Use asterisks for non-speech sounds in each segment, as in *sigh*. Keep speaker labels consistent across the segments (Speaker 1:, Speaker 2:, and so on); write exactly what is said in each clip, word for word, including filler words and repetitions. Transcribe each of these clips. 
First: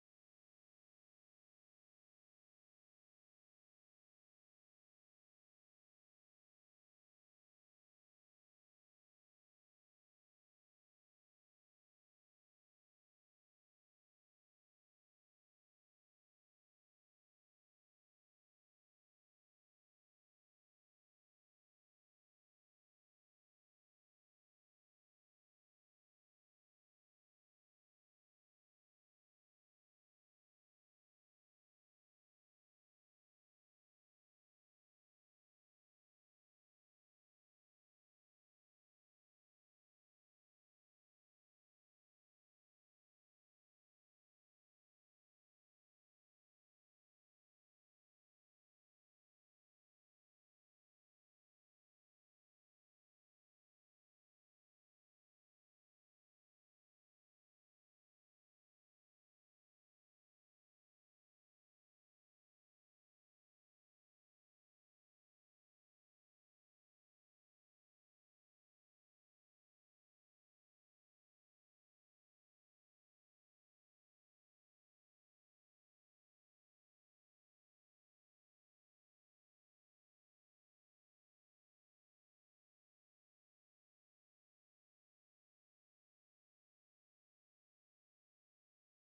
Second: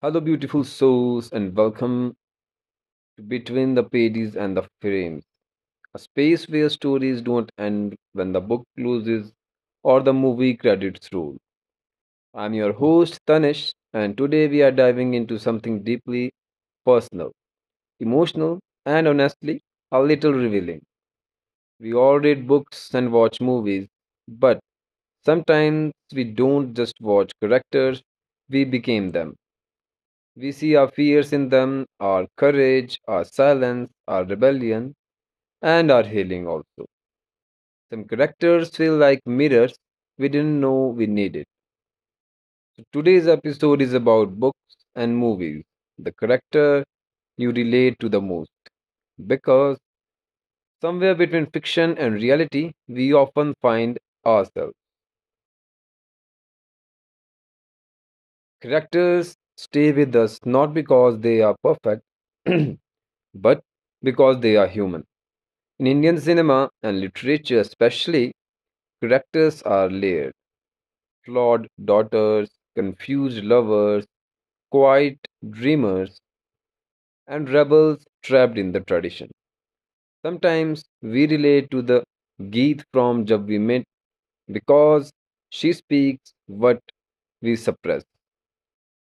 Speaker 1: Hello, beautiful souls, and welcome to Between the Pages and the Frames, a space where stories don't end when the book closes or the movie credits roll. I'm your host, Tanish, and today we are diving into something deeply personal, emotional, and honestly, a little revealing. We all read books and watch movies, but sometimes we don't just watch characters, we became them. We see our fears in them, our courage, our silence, our rebellion, and our healing also. Some characters feel like mirrors we didn't know we needed. So today's episode is about books and movies, the character you relate to the most, because somewhere between fiction and reality, we often find ourselves. Characters stay with us not because they are perfect, *clears throat* but because they are human. In Indian cinema and literature, especially, characters are layered, flawed daughters, confused lovers, quiet dreamers, and rebels trapped in the tradition. Sometimes we relate to the Geet from Jab We Met because she speaks what we suppress.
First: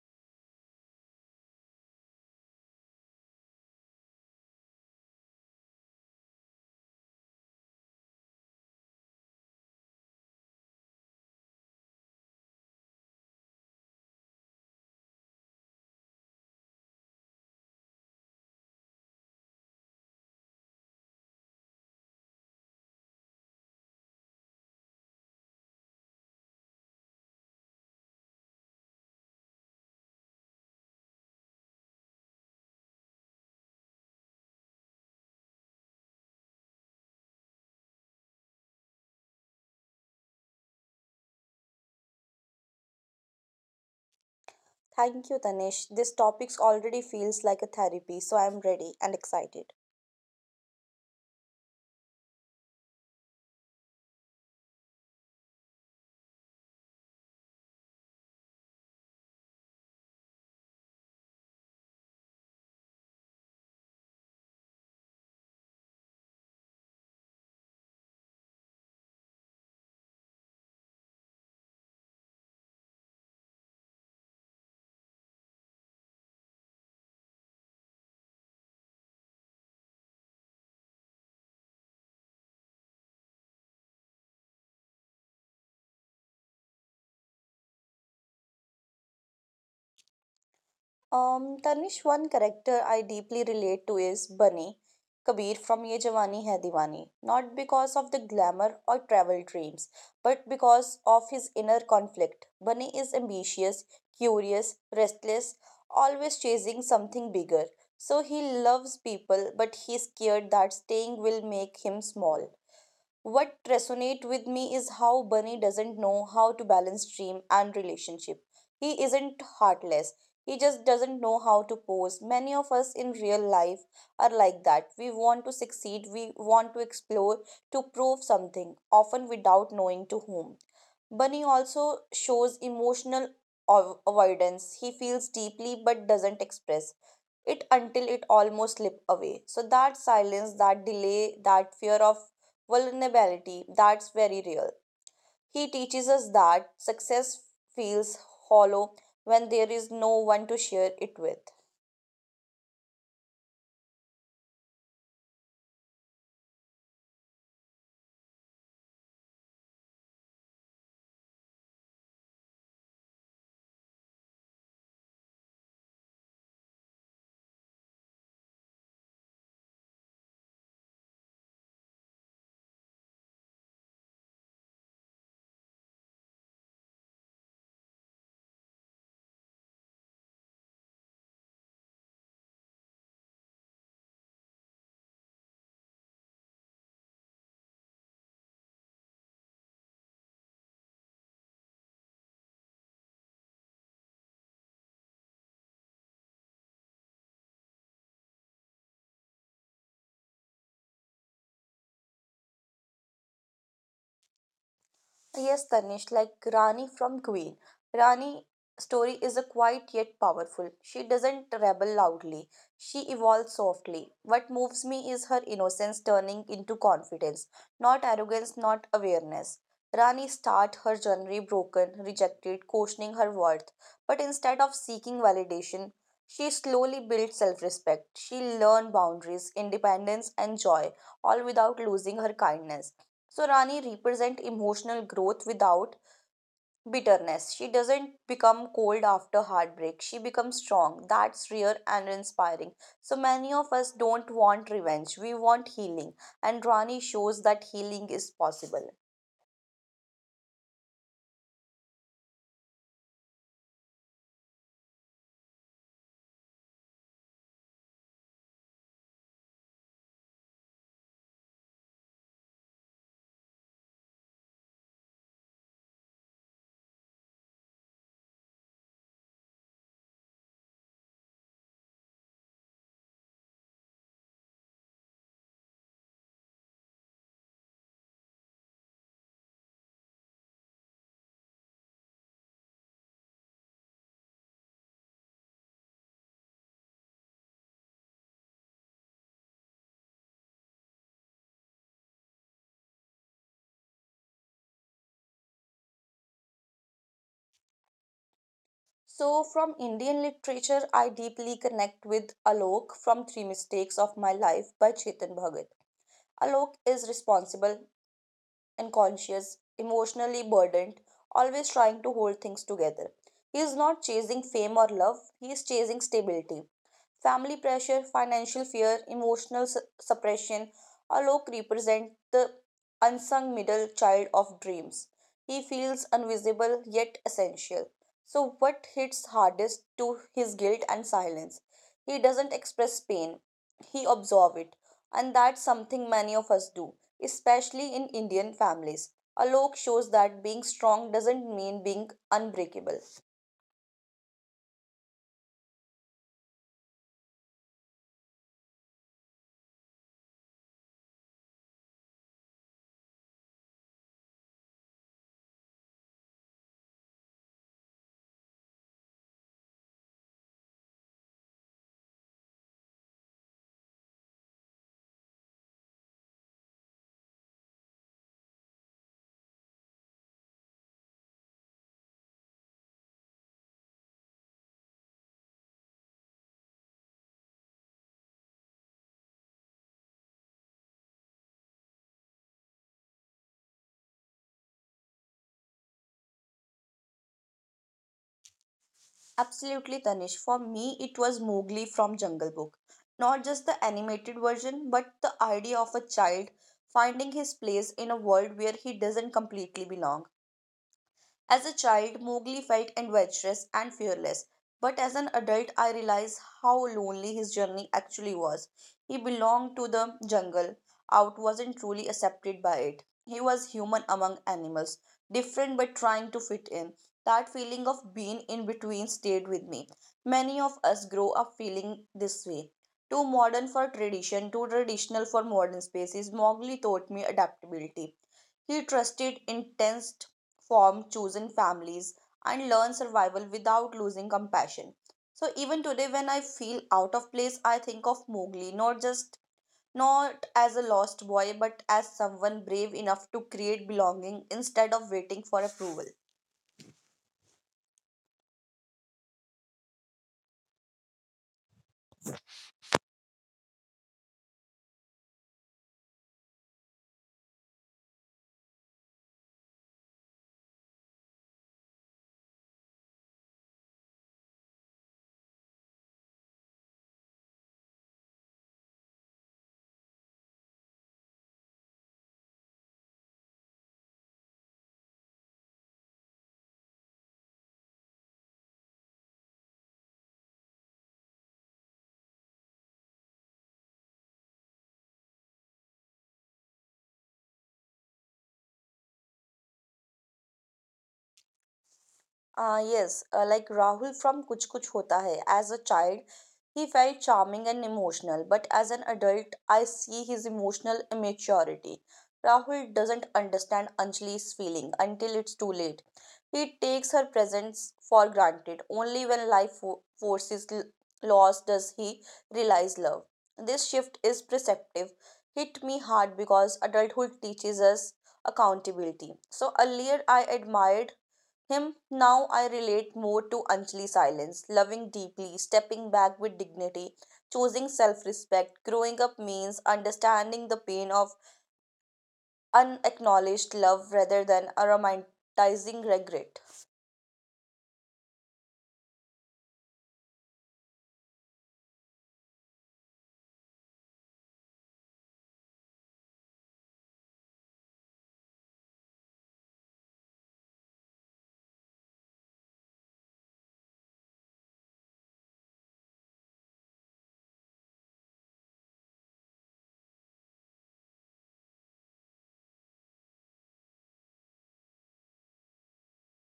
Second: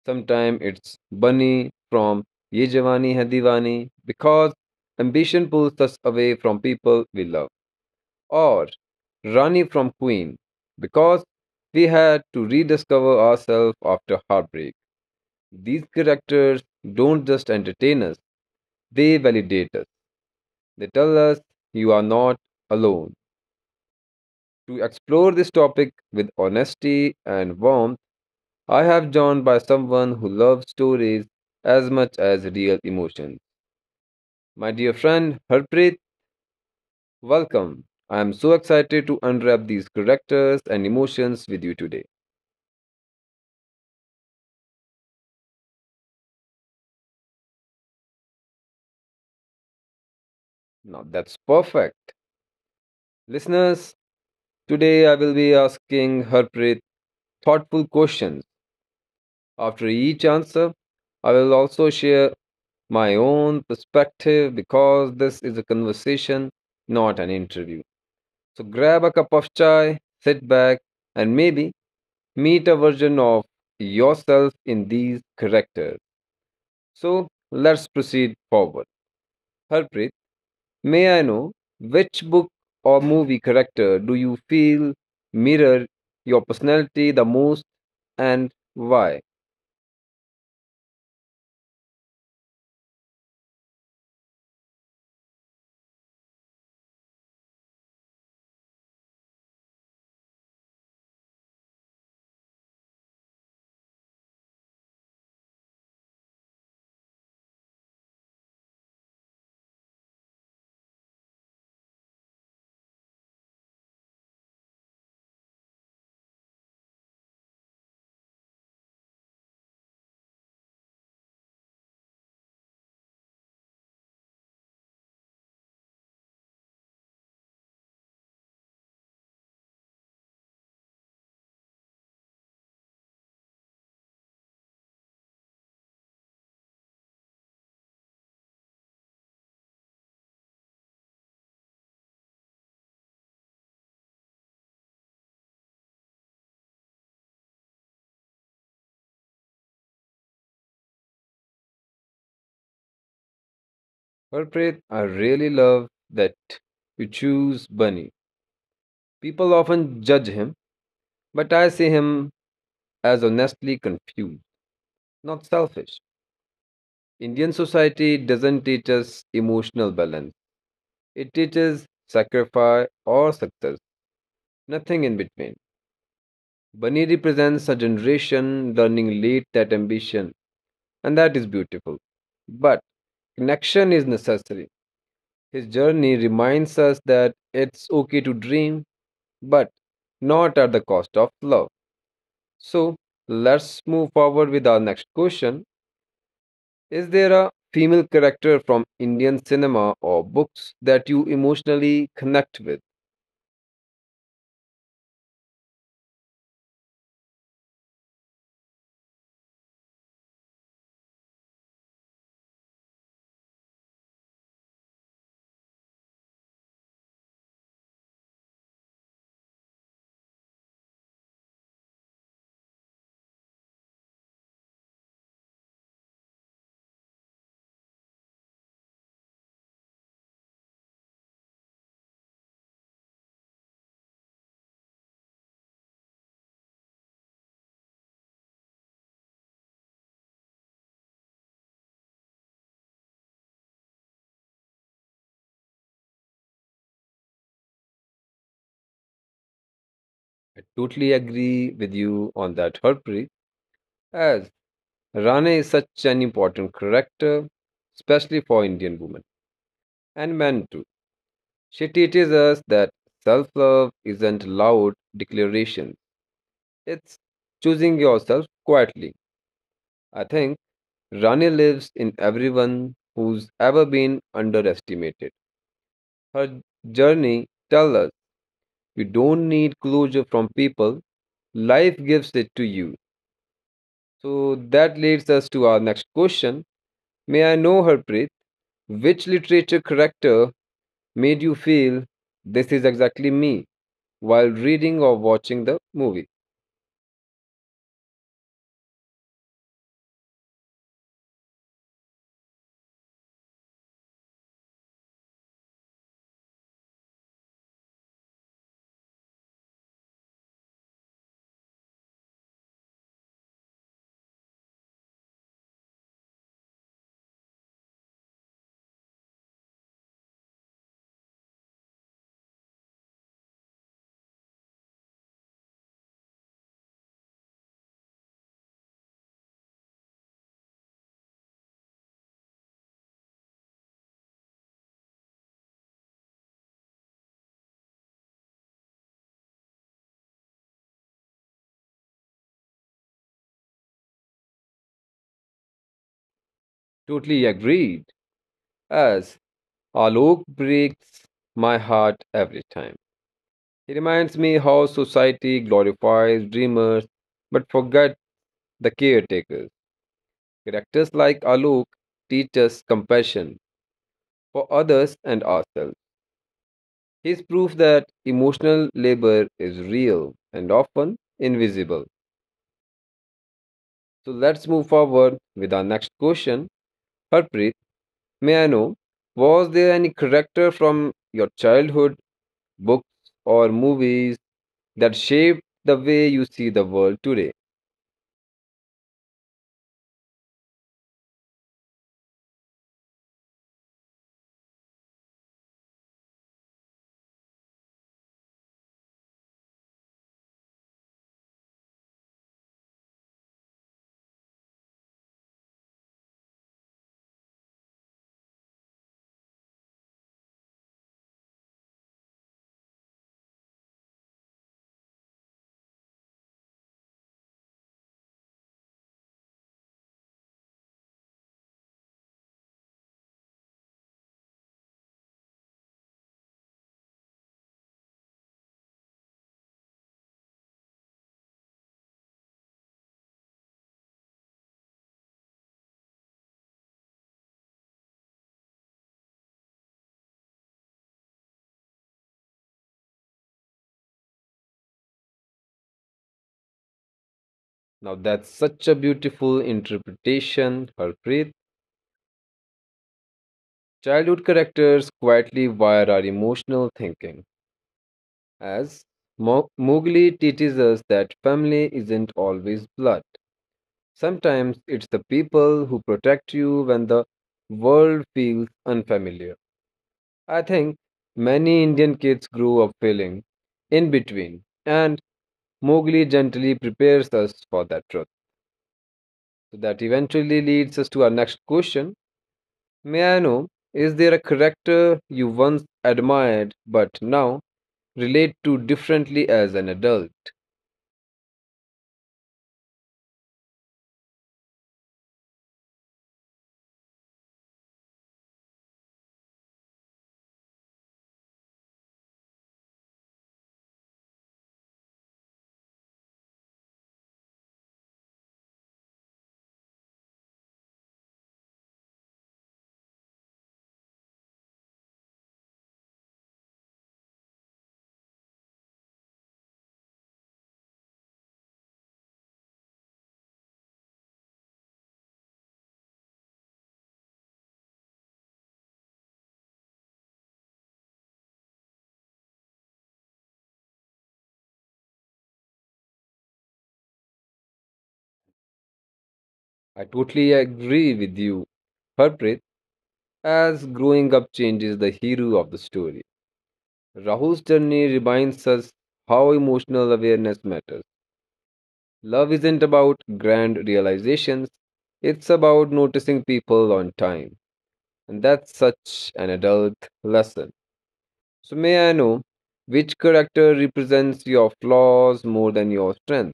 Speaker 1: Sometimes it's Bunny from Ye Jawani Hai Diwani because ambition pulls us away from people we love, or Rani from Queen, because we had to rediscover ourselves after heartbreak. These characters don't just entertain us, they validate us. They tell us you are not alone. To explore this topic with honesty and warmth, I have joined by someone who loves stories as much as real emotions. My dear friend Harpreet, welcome. I am so excited to unwrap these characters and emotions with you today.
Speaker 2: Thank you, Tanish. This topic already feels like a therapy, so I'm ready and excited.
Speaker 1: Now that's perfect. Listeners, today I will be asking Harpreet thoughtful questions. After each answer, I will also share my own perspective because this is a conversation, not an interview. So grab a cup of chai, sit back, and maybe meet a version of yourself in these characters. So let's proceed forward. Harpreet, may I know which book or movie character do you feel mirror your personality the most and why?
Speaker 2: Um, Tanish, one character I deeply relate to is Bunny Kabir from Ye Jawani Hai Diwani. Not because of the glamour or travel dreams, but because of his inner conflict. Bunny is ambitious, curious, restless, always chasing something bigger. So he loves people, but he's scared that staying will make him small. What resonate with me is how Bunny doesn't know how to balance dream and relationship. He isn't heartless. He just doesn't know how to pose. Many of us in real life are like that. We want to succeed, we want to explore, to prove something, often without knowing to whom. Bunny also shows emotional av- avoidance. He feels deeply but doesn't express it until it almost slip away. So that silence, that delay, that fear of vulnerability that's very real. He teaches us that success feels hollow when there is no one to share it with.
Speaker 1: Harpreet, I really love that you choose Bunny. People often judge him, but I see him as honestly confused, not selfish. Indian society doesn't teach us emotional balance. It teaches sacrifice or success, nothing in between. Bunny represents a generation learning late that ambition and that is beautiful. But connection is necessary. His journey reminds us that it's okay to dream, but not at the cost of love. So let's move forward with our next question. Is there a female character from Indian cinema or books that you emotionally connect with?
Speaker 2: Yes, Tanish, like Rani from Queen. Rani' story is a quiet yet powerful. She doesn't rebel loudly. She evolves softly. What moves me is her innocence turning into confidence, not arrogance, not awareness. Rani starts her journey broken, rejected, questioning her worth. But instead of seeking validation, she slowly builds self respect. She learns boundaries, independence, and joy, all without losing her kindness. So Rani represent emotional growth without bitterness. She doesn't become cold after heartbreak. She becomes strong. That's rare and inspiring. So many of us don't want revenge. We want healing. And Rani shows that healing is possible.
Speaker 1: I totally agree with you on that, Harpreet, as Rane is such an important character, especially for Indian women and men too. She teaches us that self love isn't loud declarations, it's choosing yourself quietly. I think Rani lives in everyone who's ever been underestimated. Her journey tells us you don't need closure from people, life gives it to you. So that leads us to our next question. May I know her, Preet? Which literature character made you feel this is exactly me while reading or watching the movie?
Speaker 2: So from Indian literature, I deeply connect with Alok from Three Mistakes of My Life by Chetan Bhagat. Alok is responsible unconscious, emotionally burdened, always trying to hold things together. He is not chasing fame or love, he is chasing stability. Family pressure, financial fear, emotional su- suppression, Alok represent the unsung middle child of dreams. He feels invisible yet essential. So, what hits hardest to his guilt and silence? He doesn't express pain, he absorbs it, and that's something many of us do, especially in Indian families. Alok shows that being strong doesn't mean being unbreakable.
Speaker 1: Totally agreed. As Alok breaks my heart every time. He reminds me how society glorifies dreamers but forget the caretakers. Characters like Alok teach us compassion for others and ourselves. He's proof that emotional labor is real and often invisible. So let's move forward with our next question. Harpreet, may I know, was there any character from your childhood books or movies that shape the way you see the world today?
Speaker 2: Absolutely, Tanish. For me, it was Mowgli from Jungle Book. Not just the animated version, but the idea of a child finding his place in a world where he doesn't completely belong. As a child, Mowgli felt adventurous and fearless, but as an adult, I realized how lonely his journey actually was. He belonged to the jungle, out wasn't truly accepted by it. He was human among animals, different but trying to fit in. That feeling of being in between stayed with me. Many of us grow up feeling this way. Too modern for tradition, too traditional for modern spaces, Mowgli taught me adaptability. He trusted intense form chosen families, and learn survival without losing compassion. So even today, when I feel out of place, I think of Mowgli, not just not as a lost boy, but as someone brave enough to create belonging instead of waiting for approval.
Speaker 1: Now, that's such a beautiful interpretation, Harpreet. Childhood characters quietly wire our emotional thinking, as Mo- Mowgli teaches us that family isn't always blood. Sometimes it's the people who protect you when the world feels unfamiliar. I think many Indian kids grow up feeling in between, and Mowgli gently prepares us for that truth. So that eventually leads us to our next question. May I know, is there a character you once admired but now relate to differently as an adult?
Speaker 2: Uh, yes, uh, like Rahul from Kuch Kuch Hota Hai. As a child, he felt charming and emotional, but as an adult, I see his emotional immaturity. Rahul doesn't understand Anjali's feeling until it's too late. He takes her presence for granted. Only when life fo- forces l- loss does he realize love. This shift is perceptive. Hit me hard because adulthood teaches us accountability. So earlier I admired him, now I relate more to Anjali's silence, loving deeply, stepping back with dignity, choosing self respect. Growing up means understanding the pain of unacknowledged love rather than a romanticizing regret.
Speaker 1: I totally agree with you, Harpreet, as growing up changes the hero of the story. Rahul's journey reminds us how emotional awareness matters. Love isn't about grand realizations, it's about noticing people on time. And that's such an adult lesson. So, may I know which character represents your flaws more than your strength?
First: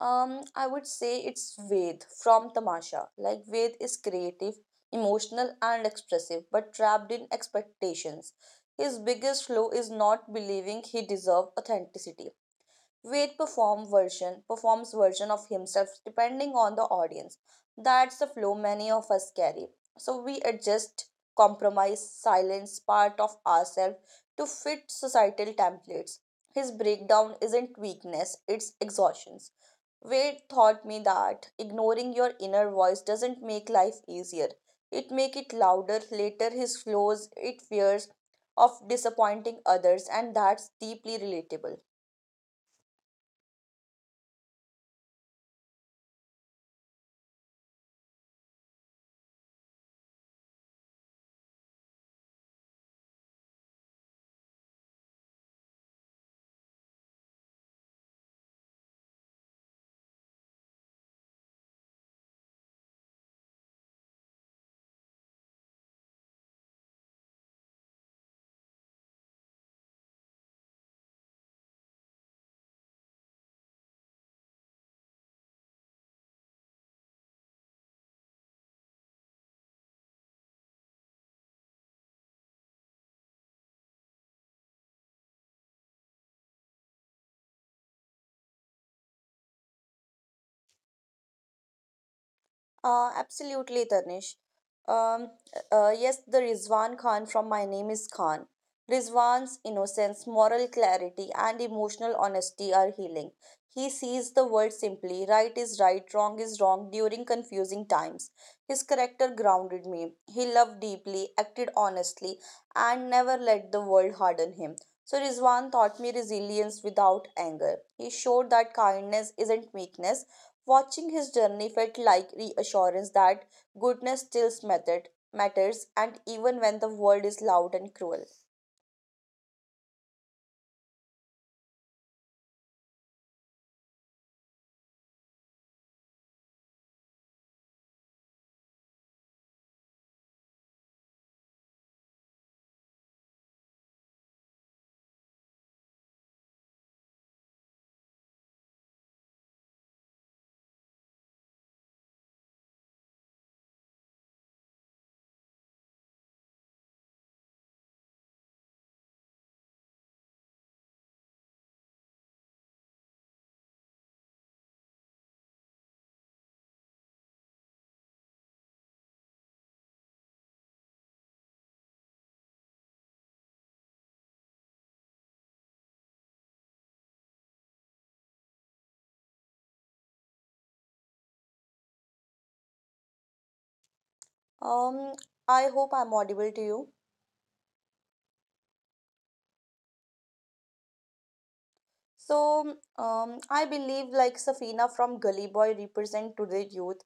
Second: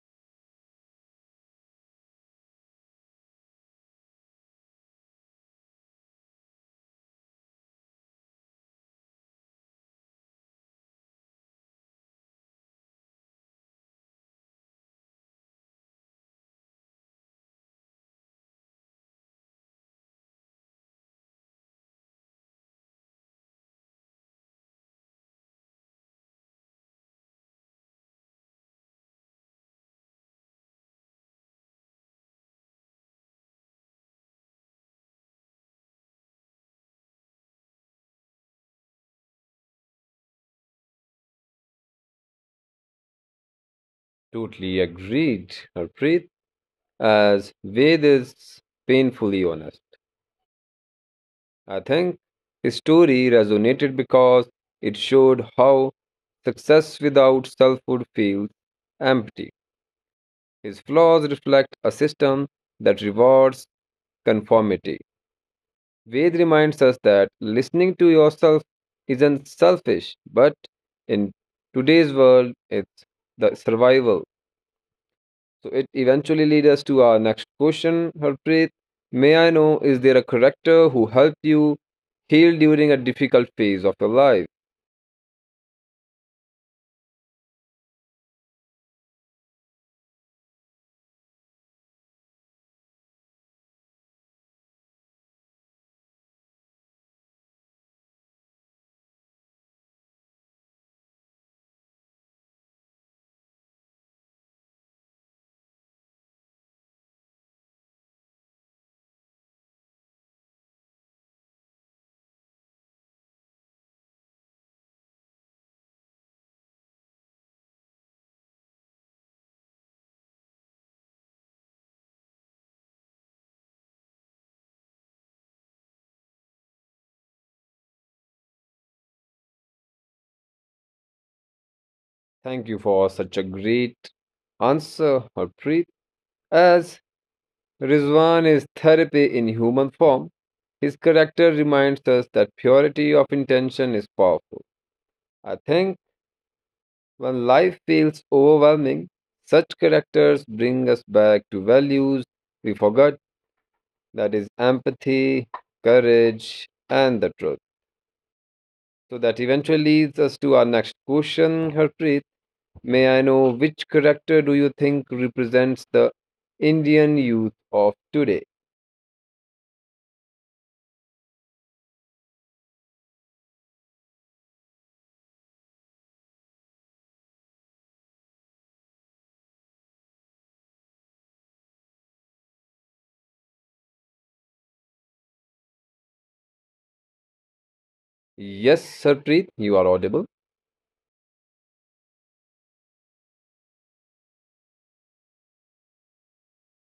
Speaker 2: Um, I would say it's Ved from Tamasha. Like, Ved is creative, emotional, and expressive, but trapped in expectations. His biggest flaw is not believing he deserves authenticity. Weight perform version performs version of himself depending on the audience, that's the flow many of us carry. So we adjust, compromise, silence part of ourselves to fit societal templates. His breakdown isn't weakness, it's exhaustion. Wade taught me that ignoring your inner voice doesn't make life easier. It make it louder. Later his flaws, it fears of disappointing others, and that's deeply relatable.
Speaker 1: Totally agreed, Harpreet, as Ved is painfully honest. I think his story resonated because it showed how success without selfhood feels empty. His flaws reflect a system that rewards conformity. Ved reminds us that listening to yourself isn't selfish, but in today's world, it's the survival. So it eventually leads us to our next question, Harpreet. May I know, is there a character who helped you heal during a difficult phase of your life?
Speaker 2: Uh, absolutely, Tanish. Um, uh, uh, yes, the Rizwan Khan from My Name is Khan. Rizwan's innocence, moral clarity, and emotional honesty are healing. He sees the world simply right is right, wrong is wrong during confusing times. His character grounded me. He loved deeply, acted honestly, and never let the world harden him. So, Rizwan taught me resilience without anger. He showed that kindness isn't weakness. Watching his journey felt like reassurance that goodness still mattered, matters, and even when the world is loud and cruel.
Speaker 1: Thank you for such a great answer, Harpreet. As Rizwan is therapy in human form, his character reminds us that purity of intention is powerful. I think when life feels overwhelming, such characters bring us back to values we forgot, that is empathy, courage, and the truth. So that eventually leads us to our next question, Harpreet. May I know which character do you think represents the Indian youth of today?
Speaker 2: Um, I hope I'm audible to you.
Speaker 1: Yes, Harpreet, you are audible.
Speaker 2: So, um, I believe like Safina from Gully Boy represent today's youth.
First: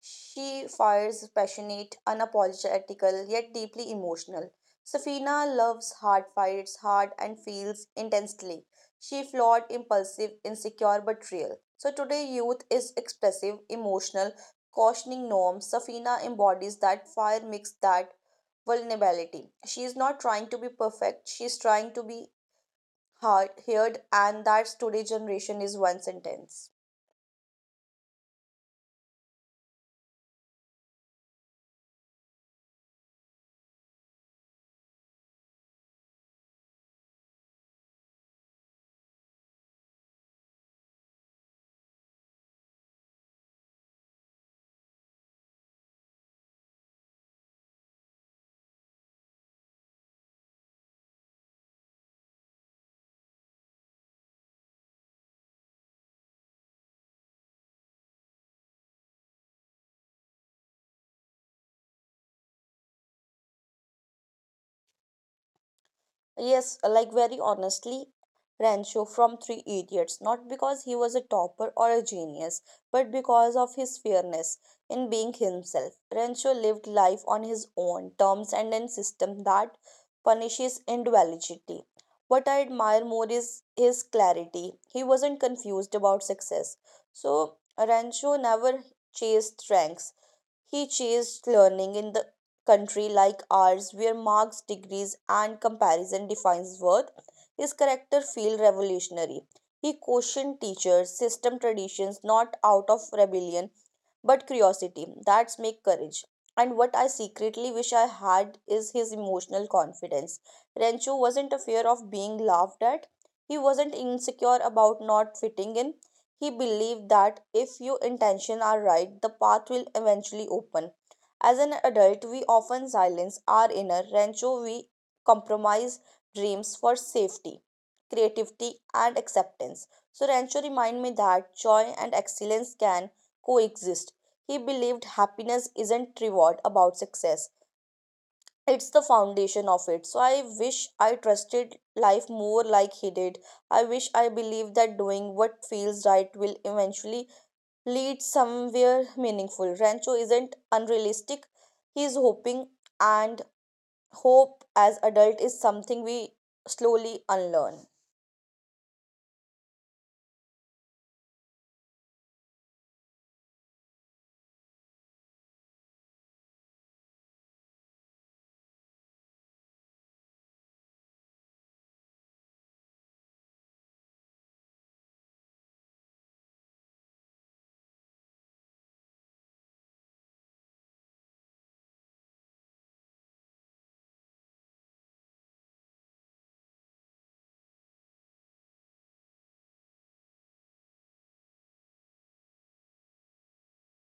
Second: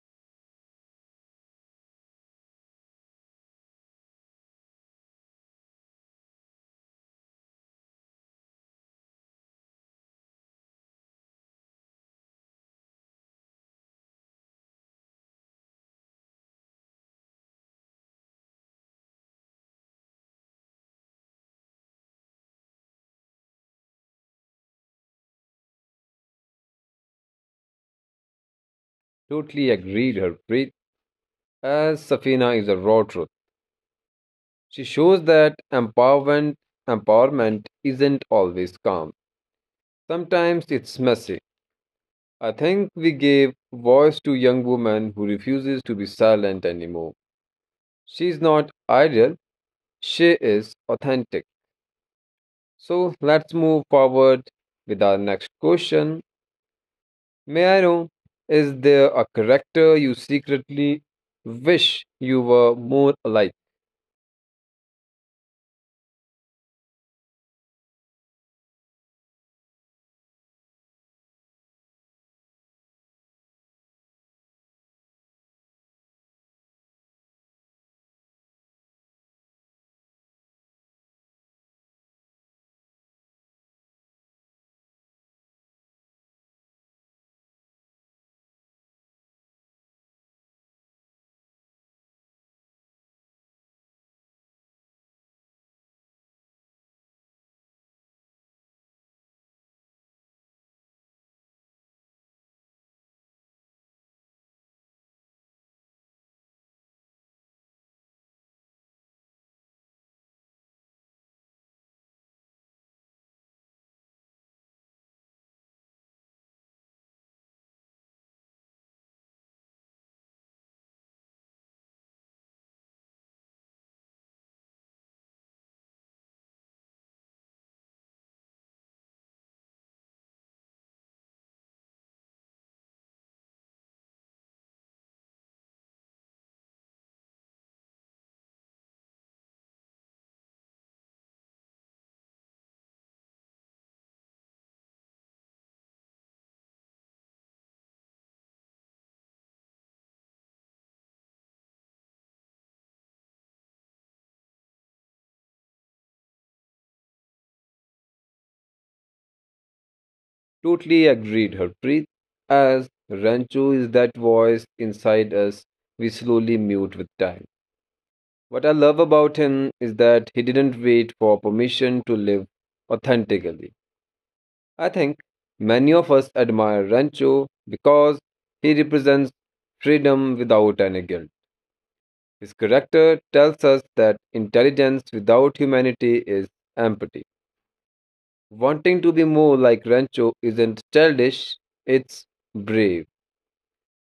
Speaker 2: She fires passionate, unapologetical, yet deeply emotional. Safina loves hard, fights hard, and feels intensely. She flawed, impulsive, insecure but real. So today youth is expressive, emotional, cautioning norms. Safina embodies that fire mixed that vulnerability. She is not trying to be perfect, she is trying to be heard, heard and that's today generation is one sentence.
Speaker 1: Totally agreed, Harpreet. As Safina is a raw truth, she shows that empowerment, empowerment isn't always calm. Sometimes it's messy. I think we gave voice to young woman who refuses to be silent anymore. She's not ideal, she is authentic. So let's move forward with our next question. May I know, is there a character you secretly wish you were more alike?
Speaker 2: Yes, like very honestly, Rancho from Three Idiots, not because he was a topper or a genius, but because of his fairness in being himself. Rancho lived life on his own terms and in system that punishes individuality. What I admire more is his clarity. He wasn't confused about success. So Rancho never chased ranks. He chased learning in the country like ours where marks, degrees, and comparison defines worth. His character feel revolutionary. He questioned teachers, system, traditions not out of rebellion but curiosity, that's make courage. And what I secretly wish I had is his emotional confidence. Rancho wasn't afraid of being laughed at. He wasn't insecure about not fitting in. He believed that if your intentions are right, the path will eventually open. As an adult, we often silence our inner Rancho. We compromise dreams for safety, creativity, and acceptance. So Rancho remind me that joy and excellence can coexist. He believed happiness isn't reward about success, it's the foundation of it. So I wish I trusted life more like he did. I wish I believed that doing what feels right will eventually lead somewhere meaningful. Rancho isn't unrealistic, he's hoping, and hope as adult is something we slowly unlearn.
Speaker 1: Totally agreed, Harpreet. As Rancho is that voice inside us we slowly mute with time. What I love about him is that he didn't wait for permission to live authentically. I think many of us admire Rancho because he represents freedom without any guilt. His character tells us that intelligence without humanity is empty. Wanting to be more like Rancho isn't childish, it's brave.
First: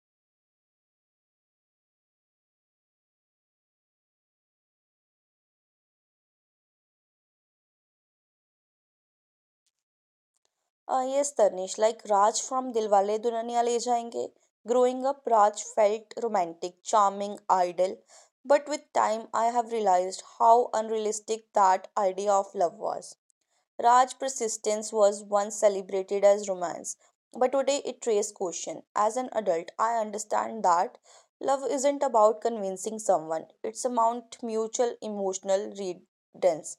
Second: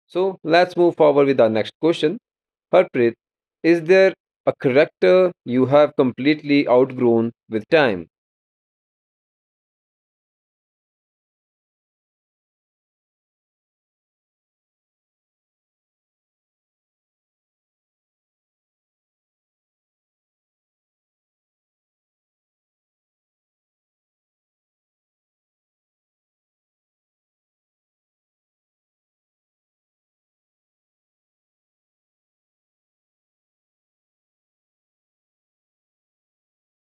Speaker 1: So let's move forward with our next question. Harpreet, is there a character you have completely outgrown with time?
Speaker 2: Uh, yes, Tanish, like Raj from Dilwale Dulhaniya Le Jayenge. Growing up, Raj felt romantic, charming, idle. But with time, I have realized how unrealistic that idea of love was. Raj persistence was once celebrated as romance, but today it raises question. As an adult, I understand that love isn't about convincing someone; it's about mutual emotional readings.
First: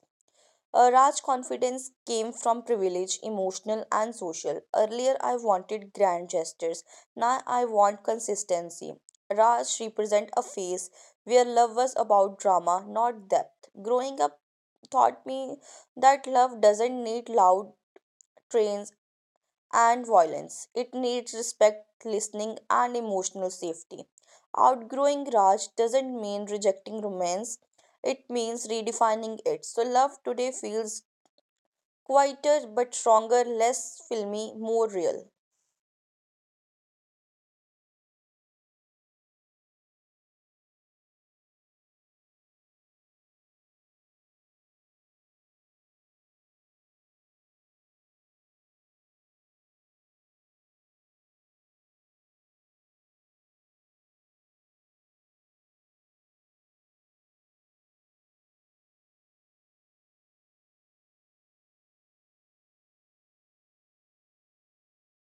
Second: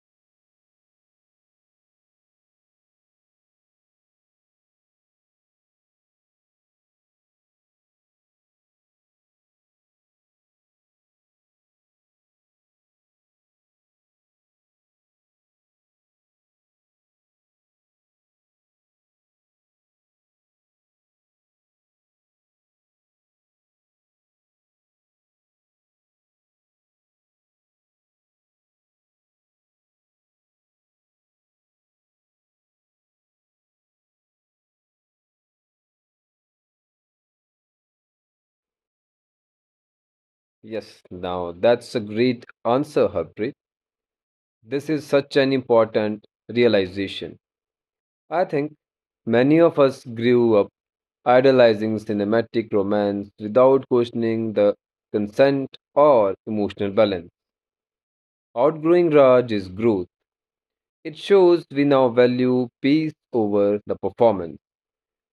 Speaker 2: Uh, Raj confidence came from privilege, emotional and social. Earlier, I wanted grand gestures. Now, I want consistency. Raj represent a phase where love was about drama, not depth. Growing up taught me that love doesn't need loud trains and violence. It needs respect, listening, and emotional safety. Outgrowing Raj doesn't mean rejecting romance, it means redefining it. So, love today feels quieter but stronger, less filmy, more real.
Speaker 1: Yes, now that's a great answer, Harpreet. This is such an important realization. I think many of us grew up idolizing cinematic romance without questioning the consent or emotional balance. Outgrowing Raj is growth. It shows we now value peace over the performance.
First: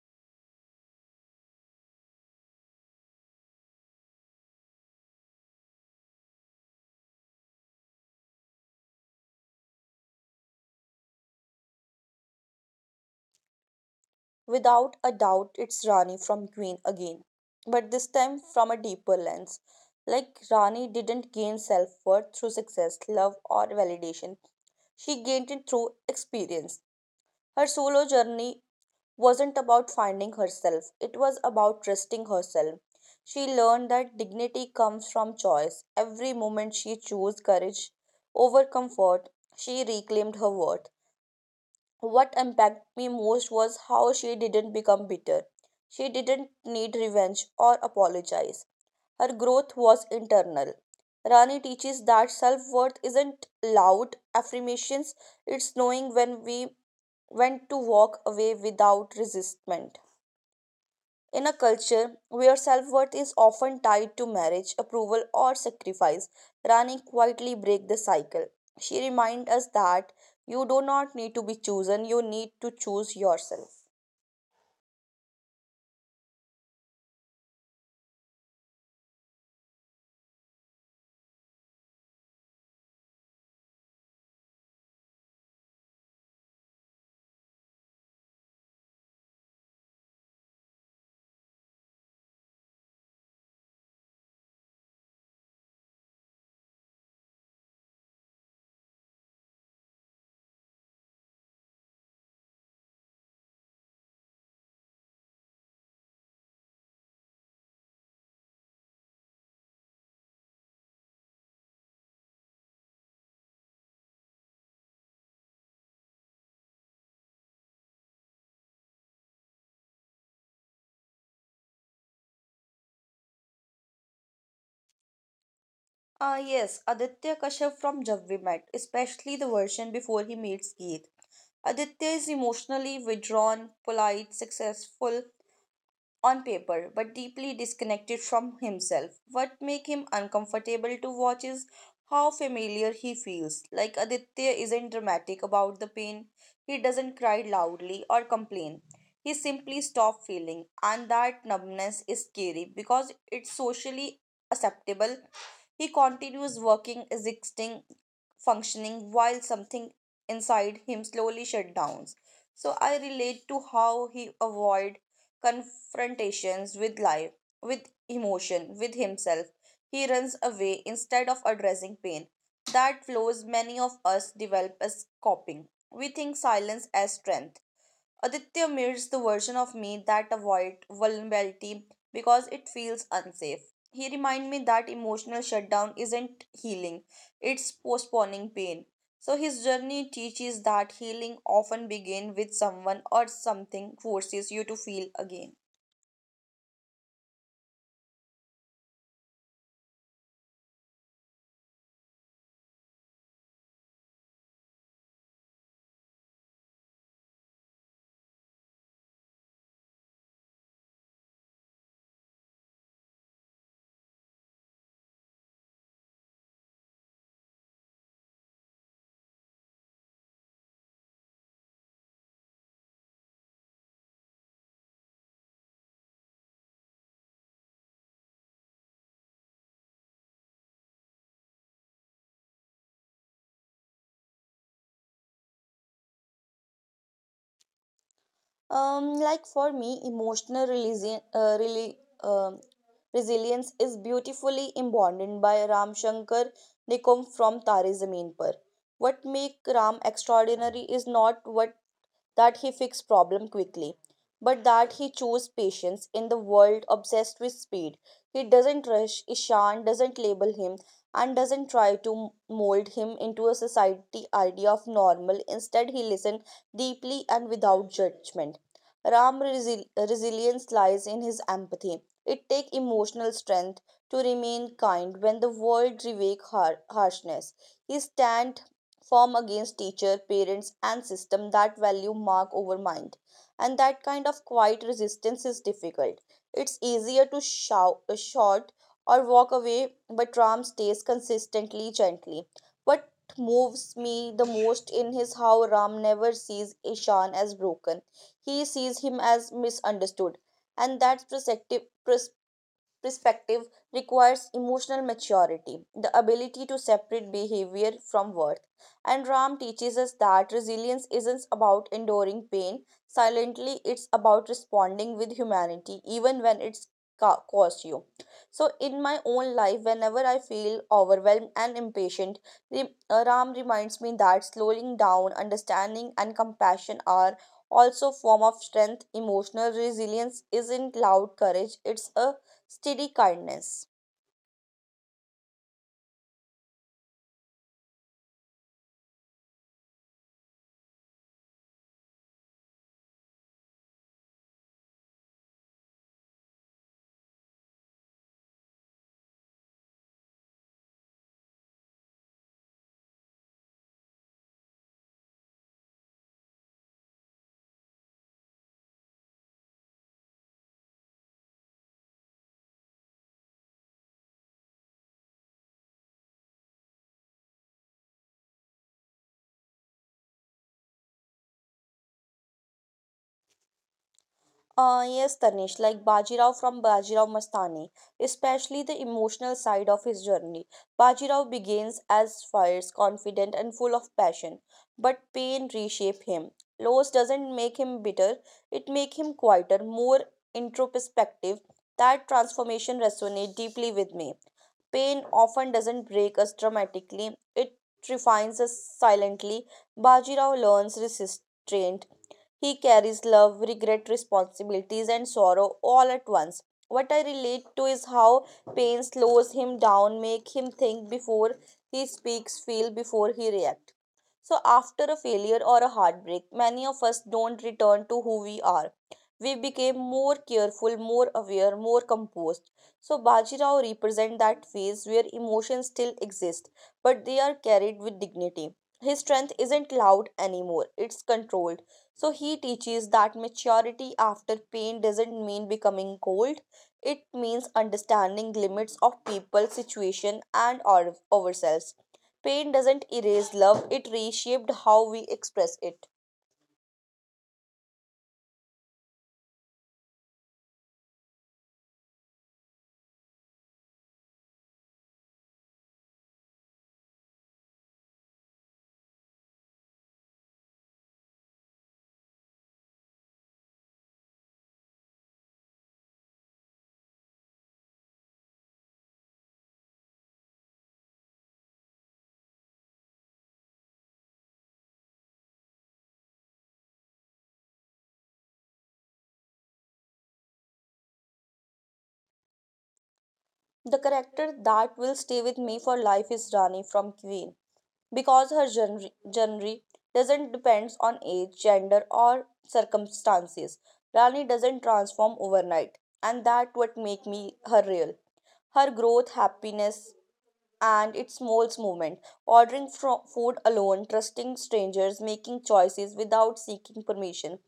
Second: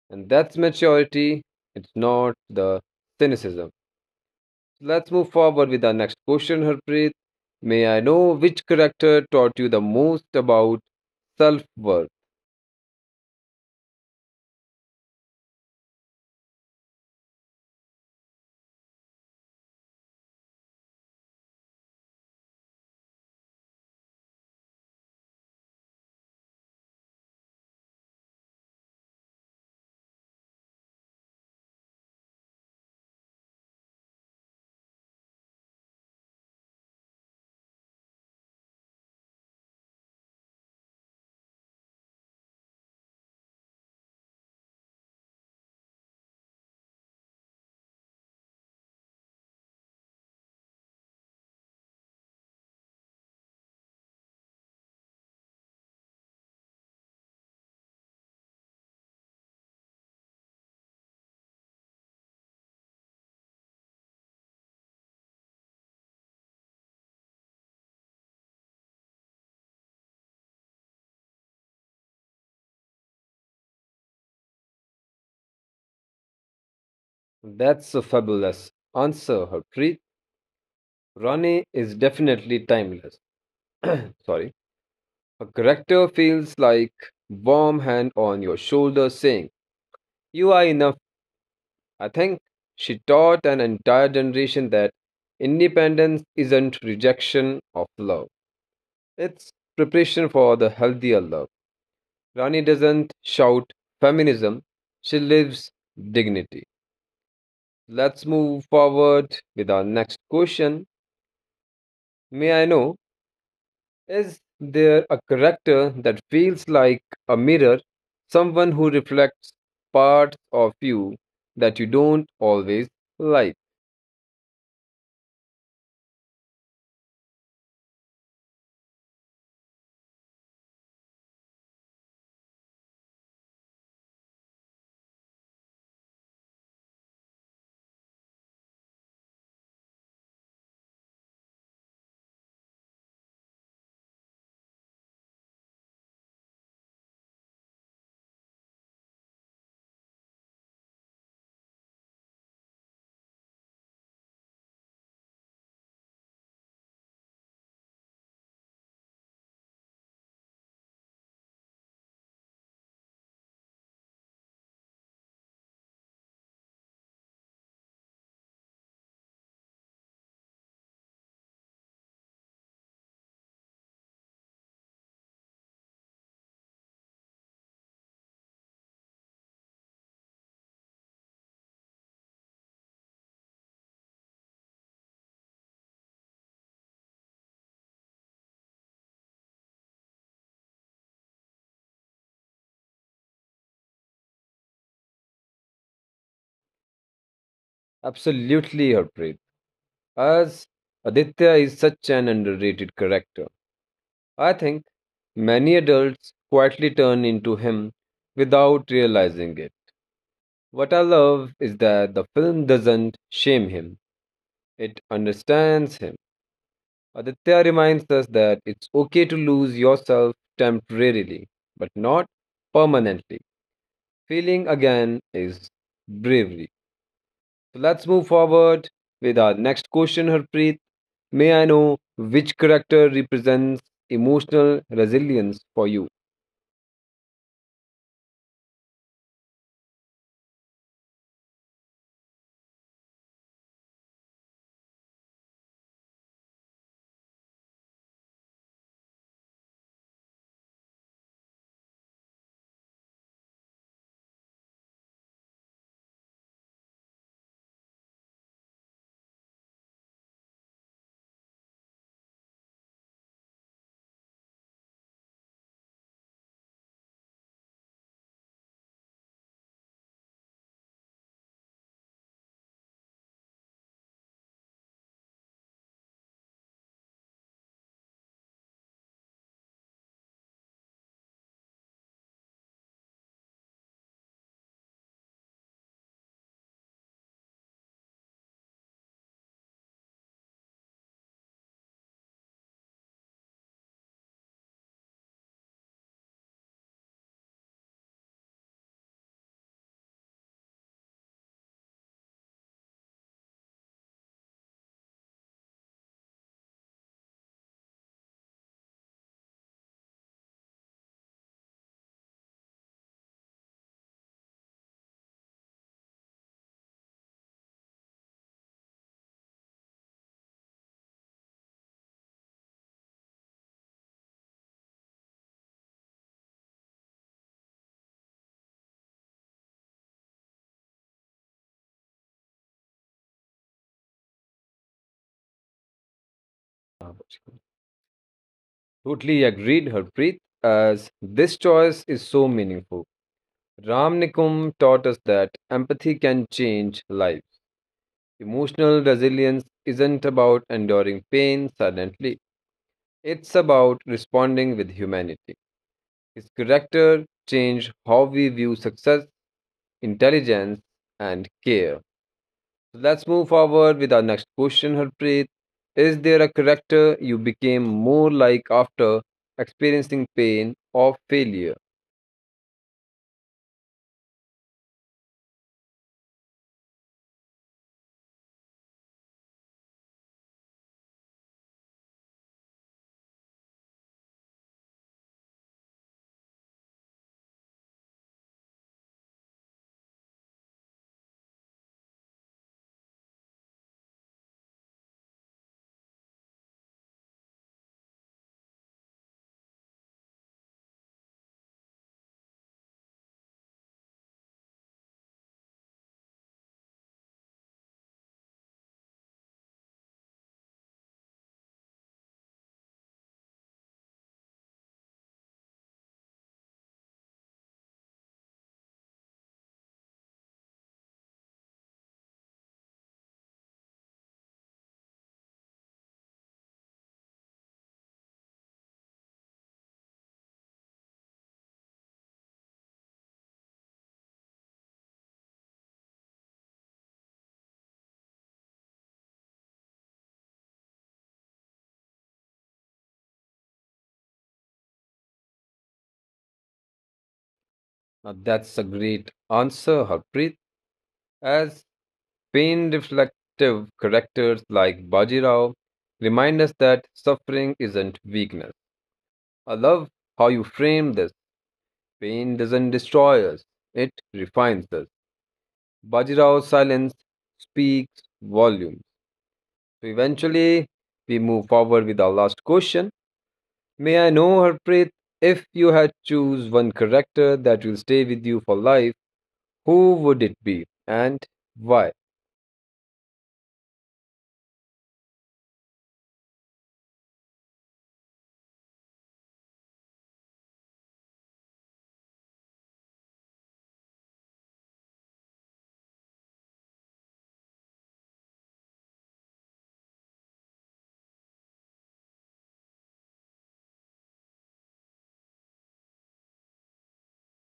Speaker 1: And that's maturity, it's not the cynicism. Let's move forward with our next question, Harpreet. May I know which character taught you the most about self worth?
Speaker 2: Without a doubt, it's Rani from Queen again, but this time from a deeper lens. Like Rani didn't gain self worth through success, love, or validation, she gained it through experience. Her solo journey wasn't about finding herself, it was about trusting herself. She learned that dignity comes from choice. Every moment she chose courage over comfort, she reclaimed her worth. What impacted me most was how she didn't become bitter. She didn't need revenge or apologize. Her growth was internal. Rani teaches that self worth isn't loud affirmations, it's knowing when we when to walk away without resistment. In a culture where self worth is often tied to marriage, approval, or sacrifice, Rani quietly breaks the cycle. She reminds us that you do not need to be chosen, you need to choose yourself.
Speaker 1: That's a fabulous answer, Harpreet. Rane is definitely timeless. *clears throat* Sorry. A character feels like warm hand on your shoulder saying, you are enough. I think she taught an entire generation that independence isn't rejection of love. It's preparation for the healthier love. Rani doesn't shout feminism, she lives dignity. Let's move forward with our next question. May I know, is there a character that feels like a mirror, someone who reflects parts of you that you don't always like?
Speaker 2: Ah, yes, Aditya Kashyap from Jab We Met, especially the version before he meets Geet. Aditya is emotionally withdrawn, polite, successful, on paper but deeply disconnected from himself. What makes him uncomfortable to watch is how familiar he feels. Like Aditya isn't dramatic about the pain, he doesn't cry loudly or complain. He simply stops feeling, and that numbness is scary because it's socially acceptable. He continues working, existing, functioning while something inside him slowly shut down. So I relate to how he avoid confrontations with life, with emotion, with himself. He runs away instead of addressing pain. That flows many of us develop as coping. We think silence as strength. Aditya mirrors the version of me that avoids vulnerability because it feels unsafe. He reminds me that emotional shutdown isn't healing, it's postponing pain. So his journey teaches that healing often begins with someone or something forces you to feel again.
Speaker 1: Absolutely, Harpreet. As Aditya is such an underrated character, I think many adults quietly turn into him without realizing it. What I love is that the film doesn't shame him, it understands him. Aditya reminds us that it's okay to lose yourself temporarily, but not permanently. Feeling again is bravery. So let's move forward with our next question, Harpreet. May I know which character represents emotional resilience for you?
Speaker 2: Um, like for me, emotional resili- uh, really, um, resilience is beautifully embodied by Ram Shankar Nikom from Tare Zameen Par. What make Ram extraordinary is not what that he fixed problem quickly, but that he chose patience in the world obsessed with speed. He doesn't rush Ishan, doesn't label him, and doesn't try to mold him into a society idea of normal. Instead, he listened deeply and without judgment. Ram's resi- resilience lies in his empathy. It takes emotional strength to remain kind when the world revokes har- harshness. He stands form against teacher, parents, and system that value mark over mind. And that kind of quiet resistance is difficult. It's easier to shout, uh, shout or walk away, but Ram stays consistently gently. What moves me the most in his how Ram never sees Ishan as broken. He sees him as misunderstood, and that perspective perspective requires emotional maturity, the ability to separate behavior from worth. And Ram teaches us that resilience isn't about enduring pain silently, it's about responding with humanity, even when it's ca- cost you. So, in my own life, whenever I feel overwhelmed and impatient, Re- uh, Ram reminds me that slowing down, understanding, and compassion are also form of strength. Emotional resilience isn't loud courage, it's a steady kindness.
Speaker 1: Totally agreed, Harpreet, as this choice is so meaningful. Ramnikum taught us that empathy can change lives. Emotional resilience isn't about enduring pain silently, it's about responding with humanity. His character changed how we view success, intelligence, and care. So let's move forward with our next question, Harpreet. Is there a character you became more like after experiencing pain or failure?
Speaker 2: Uh, yes, Tanish, like Bajirao from Bajirao Mastani, especially the emotional side of his journey. Bajirao begins as fierce, confident, and full of passion, but pain reshape him. Loss doesn't make him bitter; it make him quieter, more introspective. That transformation resonates deeply with me. Pain often doesn't break us dramatically, it refines us silently. Bajirao learns restraint. He carries love, regret, responsibilities, and sorrow all at once. What I relate to is how pain slows him down, make him think before he speaks, feel before he reacts. So after a failure or a heartbreak, many of us don't return to who we are. We became more careful, more aware, more composed. So Bajirao represent that phase where emotions still exist, but they are carried with dignity. His strength isn't loud anymore, it's controlled. So he teaches that maturity after pain doesn't mean becoming cold. It means understanding limits of people, situation and our, ourselves. Pain doesn't erase love, it reshaped how we express it.
Speaker 1: Now, that's a great answer, Harpreet. As pain reflective characters like Bajirao remind us that suffering isn't weakness. I love how you frame this. Pain doesn't destroy us, it refines us. Bajirao's silence speaks volumes. So eventually, we move forward with our last question. May I know, Harpreet, if you had choose one character that will stay with you for life, who would it be and why?
Speaker 2: The character that will stay with me for life is Rani from Queen because her genre, genre doesn't depend on age, gender, or circumstances. Rani doesn't transform overnight, and that what make me her real. Her growth, happiness, and its molds movement. Ordering fro- food alone, trusting strangers, making choices without seeking permission.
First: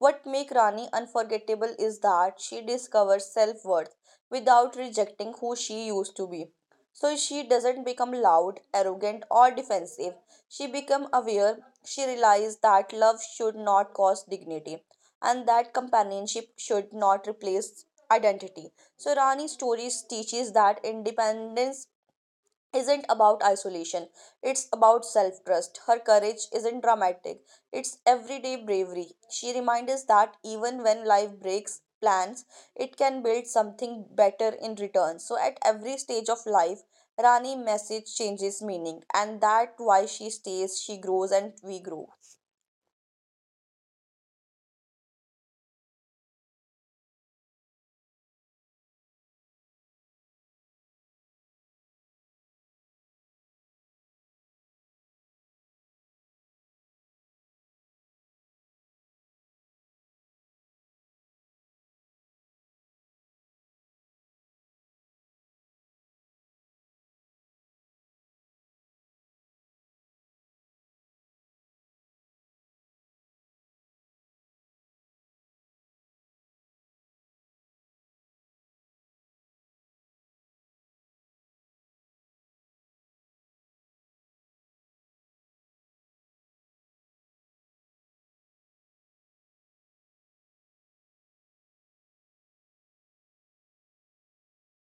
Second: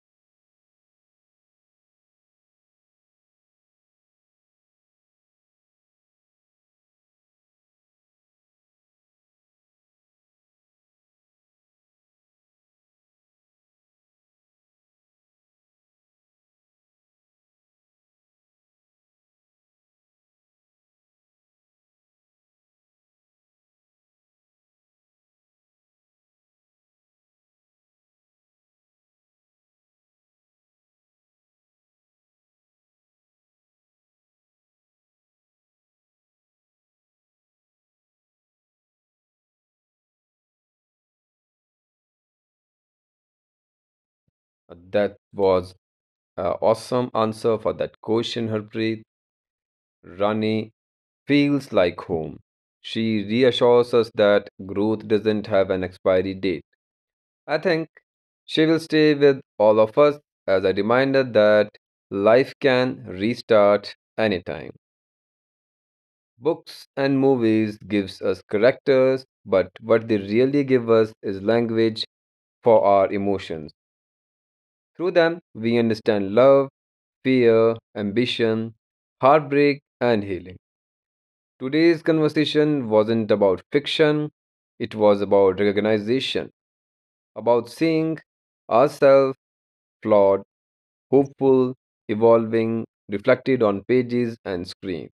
Speaker 2: What makes Rani unforgettable is that she discovers self worth without rejecting who she used to be. So she doesn't become loud, arrogant, or defensive. She becomes aware. She realizes that love should not cost dignity and that companionship should not replace identity. So Rani's stories teaches that independence isn't about isolation. It's about self trust. Her courage isn't dramatic, it's everyday bravery. She reminds us that even when life breaks plans, it can build something better in return. So, at every stage of life, Rani's message changes meaning, and that's why she stays, she grows, and we grow.
Speaker 1: That was Uh, awesome answer for that question, Harpreet. Rani feels like home. She reassures us that growth doesn't have an expiry date. I think she will stay with all of us as a reminder that life can restart anytime. Books and movies gives us characters, but what they really give us is language for our emotions. Through them, we understand love, fear, ambition, heartbreak, and healing. Today's conversation wasn't about fiction, it was about recognition, about seeing ourselves flawed, hopeful, evolving, reflected on pages and screen.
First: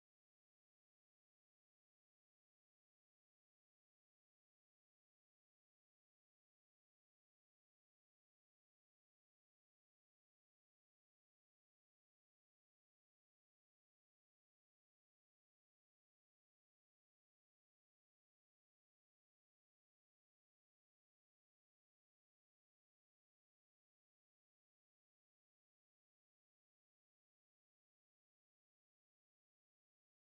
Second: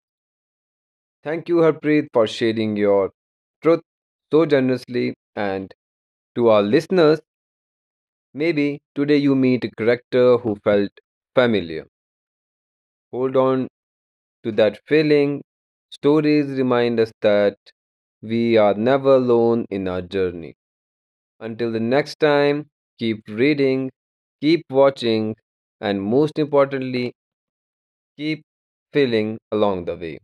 Speaker 1: Thank you, Harpreet, for sharing your truth so generously. And to our listeners, maybe today you meet a character who felt familiar. Hold on to that feeling. Stories remind us that we are never alone in our journey. Until the next time, keep reading, keep watching, and most importantly, keep feeling along the way.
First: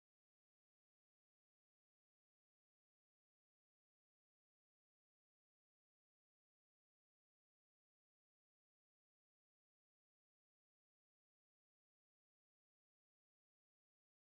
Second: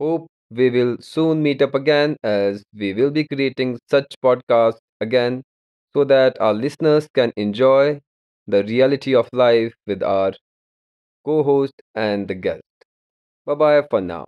Speaker 1: Hope we will soon meet up again as we will be creating such podcasts again so that our listeners can enjoy the reality of life with our co host and the guest. Bye bye for now.